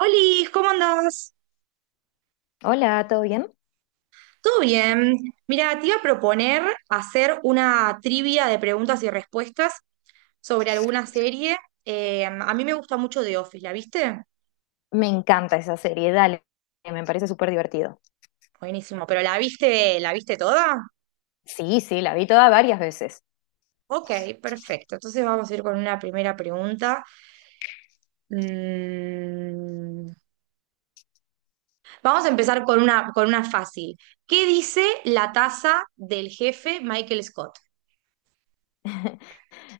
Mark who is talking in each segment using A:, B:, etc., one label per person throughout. A: Olis, ¿cómo andás?
B: Hola, ¿todo bien?
A: ¿Todo bien? Mira, te iba a proponer hacer una trivia de preguntas y respuestas sobre alguna serie. A mí me gusta mucho The Office, ¿la viste?
B: Me encanta esa serie, dale, me parece súper divertido.
A: Buenísimo, pero la viste toda?
B: Sí, sí, la vi toda varias veces.
A: Ok, perfecto. Entonces vamos a ir con una primera pregunta. Mm, Vamos a empezar con con una fácil. ¿Qué dice la taza del jefe Michael Scott?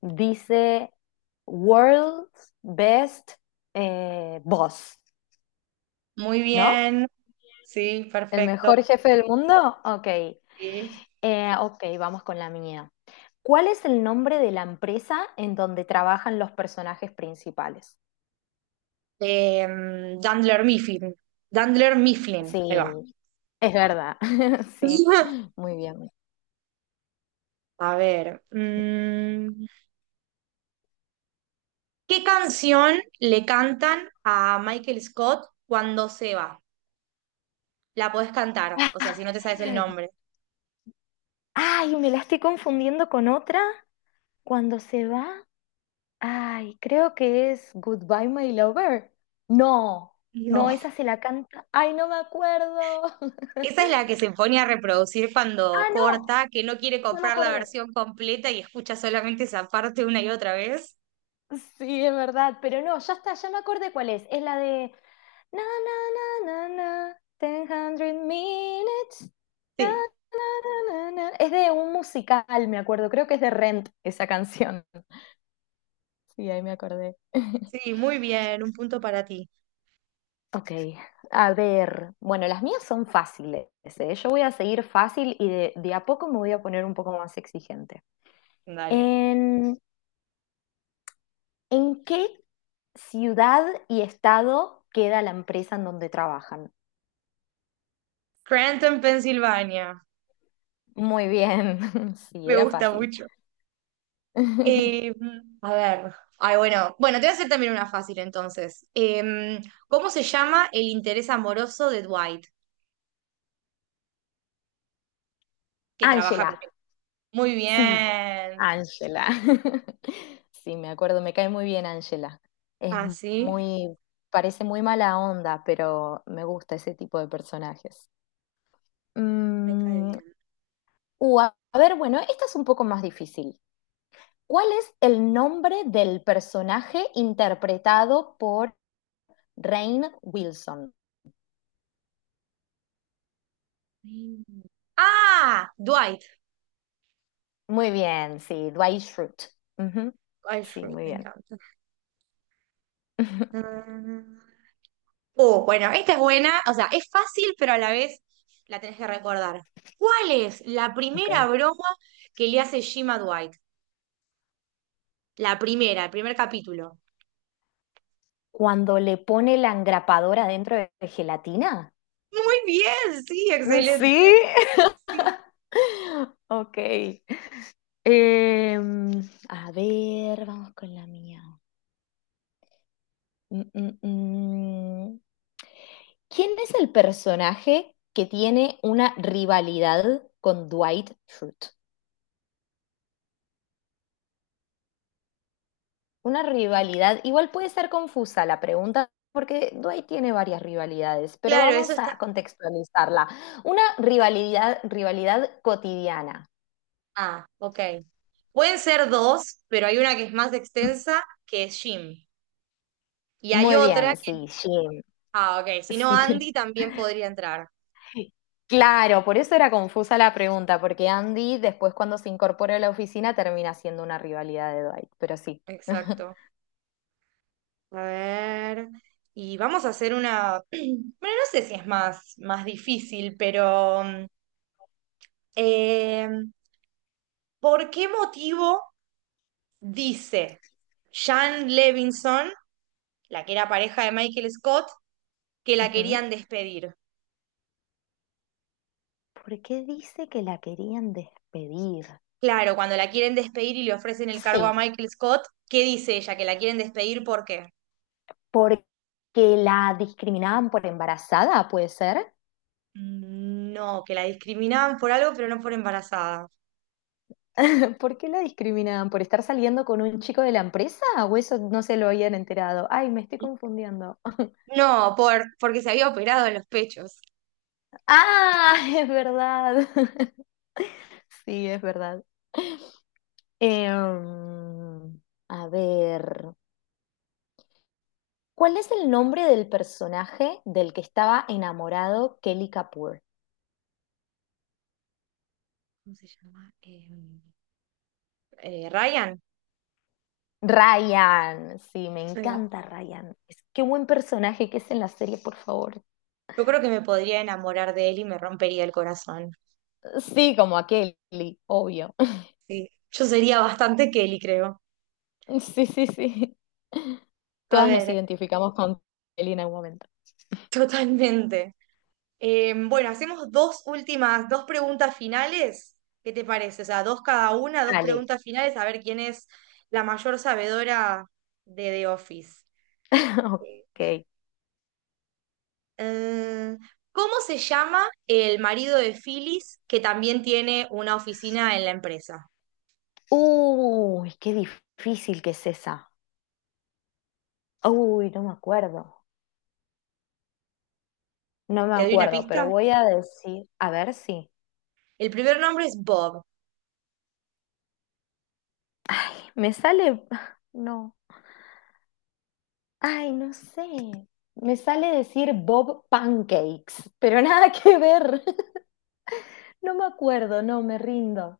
B: Dice World's Best Boss,
A: Muy
B: ¿no?
A: bien. Sí,
B: ¿El
A: perfecto.
B: mejor jefe del mundo? Ok.
A: Sí.
B: Ok, vamos con la mía. ¿Cuál es el nombre de la empresa en donde trabajan los personajes principales?
A: Eh, Dandler Mifflin. Dandler Mifflin. Ahí
B: Sí,
A: va.
B: es verdad, sí, muy bien.
A: A ver. ¿Qué canción le cantan a Michael Scott cuando se va? La podés cantar, o sea,
B: Ah,
A: si no te sabes el nombre.
B: ay, me la estoy confundiendo con otra cuando se va. Ay, creo que es Goodbye, My Lover. No, no,
A: No.
B: esa se la canta. Ay, no me acuerdo.
A: Esa es la que se pone a reproducir cuando
B: Ah, no,
A: corta, que no quiere
B: no me
A: comprar la
B: acordé.
A: versión completa y escucha solamente esa parte una y otra vez.
B: Sí, es verdad, pero no, ya está, ya me acordé cuál es. Es la de na na na na na, ten hundred minutes. Na,
A: Sí,
B: na, na. Es de un musical, me acuerdo. Creo que es de Rent esa canción. Sí, ahí me acordé.
A: sí, muy bien, un punto para ti.
B: Ok, a ver, bueno, las mías son fáciles, ¿eh? Yo voy a seguir fácil y de a poco me voy a poner un poco más exigente.
A: Dale.
B: ¿En, en qué ciudad y estado queda la empresa en donde trabajan?
A: Scranton, Pensilvania.
B: Muy bien, sí,
A: Me
B: era
A: gusta
B: fácil.
A: mucho. Eh, bueno, bueno, te voy a hacer también una fácil entonces. ¿Cómo se llama el interés amoroso de Dwight que trabaja
B: Ángela,
A: con él? Muy
B: sí,
A: bien.
B: Ángela. Sí, me acuerdo, me cae muy bien Ángela. Es
A: Ah, sí,
B: muy, parece muy mala onda, pero me gusta ese tipo de personajes.
A: me cae
B: Mm.
A: bien.
B: A ver, bueno, esta es un poco más difícil. ¿Cuál es el nombre del personaje interpretado por Rainn Wilson?
A: Mm. Ah, Dwight.
B: Muy bien, sí, Dwight Schrute. Ujú.
A: Ay,
B: Sí,
A: Shrek,
B: muy
A: me
B: bien.
A: encanta. Mm. Oh, bueno, esta es buena, o sea, es fácil, pero a la vez la tenés que recordar. ¿Cuál es la
B: Ok.
A: primera broma que le hace Jim a Dwight? La primera, el primer capítulo.
B: Cuando le pone la engrapadora dentro de gelatina.
A: Muy bien, sí, excelente.
B: Sí,
A: Sí,
B: ok. Em, a ver, vamos con la mía. Mm, mm, mm. ¿Quién es el personaje que tiene una rivalidad con Dwight Schrute? Una rivalidad, igual puede ser confusa la pregunta, porque Dwight tiene varias rivalidades, pero
A: claro, eso
B: vamos
A: está.
B: a contextualizarla. Una rivalidad, rivalidad cotidiana.
A: Ah, ok. Pueden ser dos, pero hay una que es más extensa, que es Jim. Y hay
B: Muy
A: otra
B: bien,
A: que...
B: sí, Jim,
A: Ah, ok. Si no,
B: sí.
A: Andy también podría entrar.
B: Claro, por eso era confusa la pregunta, porque Andy después cuando se incorpora a la oficina termina siendo una rivalidad de Dwight, pero sí.
A: Exacto. A ver. Y vamos a hacer una... Bueno, no sé si es más difícil, pero... Eh, ¿por qué motivo dice Jan Levinson, la que era pareja de Michael Scott, que la
B: Ujú.
A: querían despedir?
B: ¿Por qué dice que la querían despedir?
A: Claro, cuando la quieren despedir y le ofrecen el
B: Sí,
A: cargo a Michael Scott, ¿qué dice ella? ¿Que la quieren despedir por qué?
B: porque la discriminaban por embarazada, ¿puede ser?
A: No, que la discriminaban por algo, pero no por embarazada.
B: ¿Por qué la discriminaban? ¿Por estar saliendo con un chico de la empresa? ¿O eso no se lo habían enterado? Ay, me estoy confundiendo.
A: No, porque se había operado en los pechos.
B: Ah, es verdad. Sí, es verdad. Em, a ver, ¿cuál es el nombre del personaje del que estaba enamorado Kelly Kapoor?
A: ¿Cómo se llama? Ryan.
B: Ryan, sí, me
A: Ahí va.
B: encanta Ryan. Qué buen personaje que es en la serie, por favor.
A: Yo creo que me podría enamorar de él y me rompería el corazón.
B: Sí, como a Kelly, obvio.
A: Sí. Yo sería bastante Kelly, creo.
B: Sí, sí, sí.
A: A
B: Todas nos
A: ver,
B: identificamos con Kelly en algún momento.
A: totalmente. Bueno, hacemos dos últimas, dos preguntas finales. ¿Qué te parece? O sea, dos cada una, dos
B: Dale.
A: preguntas finales, a ver quién es la mayor sabedora de The Office.
B: Ok.
A: Eh, ¿Cómo se llama el marido de Phyllis que también tiene una oficina en la empresa?
B: Uy, qué difícil que es esa. Uy, no me acuerdo. No me
A: ¿Te doy una
B: acuerdo, pero
A: pista?
B: voy a decir, a ver si.
A: El primer nombre es Bob.
B: Me sale, no. Ay, no sé. Me sale decir Bob Pancakes, pero nada que ver. No me acuerdo, no, me rindo.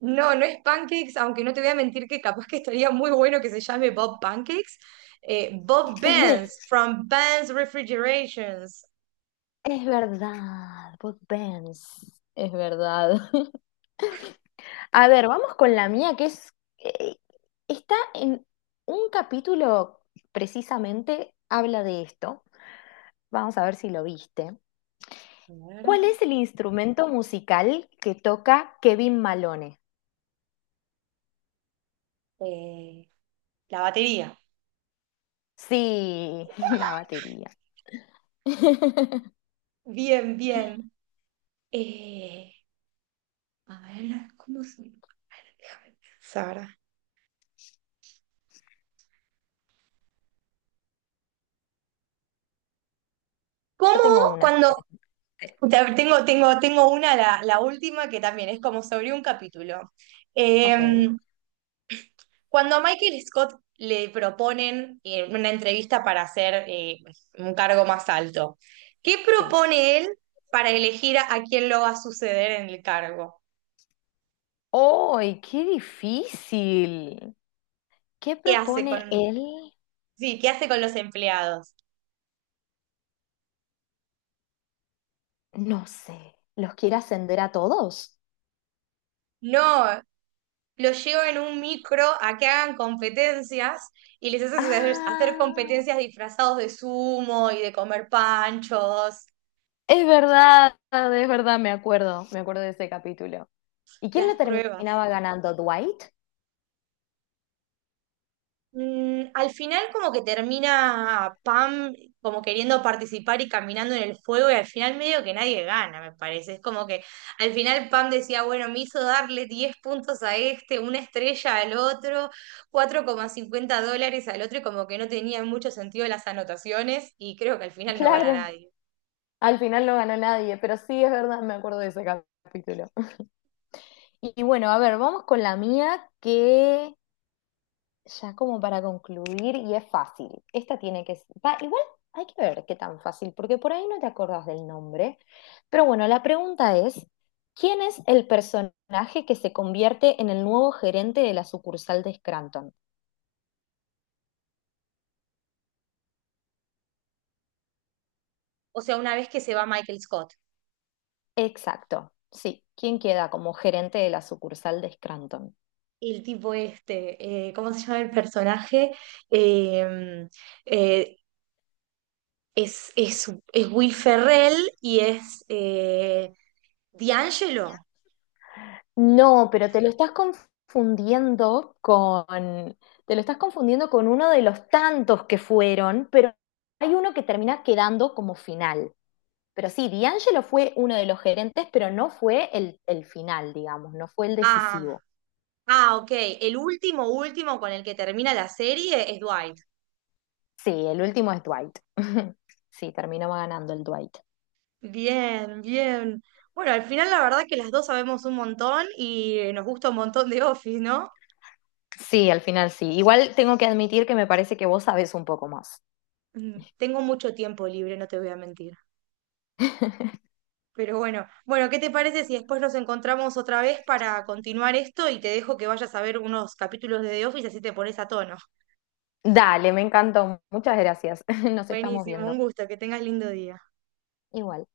A: No, no es pancakes, aunque no te voy a mentir que capaz que estaría muy bueno que se llame Bob Pancakes. Bob Benz, from Benz Refrigerations.
B: Es verdad, Bud Benz. Es verdad. A ver, vamos con la mía, que es. eh, Está en un capítulo precisamente, habla de esto. Vamos a ver si lo viste.
A: A ver,
B: ¿Cuál es el instrumento musical que toca Kevin Malone?
A: eh, la batería.
B: Sí, la batería.
A: Bien, bien. Eh, ¿Cómo se... a ver, déjame pensar. ¿Cómo
B: Yo tengo una, si
A: cuando...
B: querés.
A: Tengo una, la última, que también es como sobre un capítulo.
B: Ok,
A: Em, cuando a Michael Scott le proponen una entrevista para hacer un cargo más alto, ¿qué
B: sí.
A: propone él para elegir a quién lo va a suceder en el cargo?
B: ¡Ay, qué difícil! ¿Qué
A: ¿Qué hace
B: propone
A: con,
B: él?
A: sí, qué hace con los empleados?
B: No sé. ¿Los quiere ascender a todos?
A: No, los llevo en un micro a que hagan competencias y les haces hacer
B: Ah,
A: competencias disfrazados de sumo y de comer panchos,
B: es verdad, me acuerdo de ese capítulo. ¿Y quién
A: las
B: lo
A: pruebas.
B: terminaba ganando? ¿Dwight?
A: Mm, al final como que termina Pam como queriendo participar y caminando en el fuego y al final medio que nadie gana, me parece. Es como que al final Pam decía, bueno, me hizo darle 10 puntos a este, una estrella al otro, $4,50 al otro y como que no tenía mucho sentido las anotaciones y creo que al final no gana
B: Claro,
A: nadie.
B: al final no ganó nadie, pero sí es verdad, me acuerdo de ese capítulo. Y bueno, a ver, vamos con la mía, que ya como para concluir, y es fácil. Esta tiene que... va, igual hay que ver qué tan fácil, porque por ahí no te acordás del nombre. Pero bueno, la pregunta es, ¿quién es el personaje que se convierte en el nuevo gerente de la sucursal de Scranton?
A: O sea, una vez que se va Michael Scott.
B: Exacto, sí. ¿Quién queda como gerente de la sucursal de Scranton?
A: El tipo este, ¿cómo se llama el personaje? Eh, eh, es Will Ferrell y es D'Angelo.
B: No, pero te lo estás confundiendo con... te lo estás confundiendo con uno de los tantos que fueron, pero hay uno que termina quedando como final. Pero sí, D'Angelo fue uno de los gerentes, pero no fue el final, digamos, no fue el
A: Ah,
B: decisivo.
A: ah, ok. El último con el que termina la serie es Dwight.
B: Sí, el último es Dwight. Sí, terminó ganando el Dwight.
A: Bien, bien. Bueno, al final la verdad que las dos sabemos un montón y nos gusta un montón de Office, ¿no?
B: Sí, al final sí. Igual tengo que admitir que me parece que vos sabés un poco más.
A: Mm, tengo mucho tiempo libre, no te voy a mentir. Pero bueno, ¿qué te parece si después nos encontramos otra vez para continuar esto y te dejo que vayas a ver unos capítulos de The Office así te pones a tono?
B: Dale, me encantó. Muchas gracias. Nos estamos
A: Buenísimo, un
B: viendo.
A: gusto, que tengas lindo día.
B: Igual.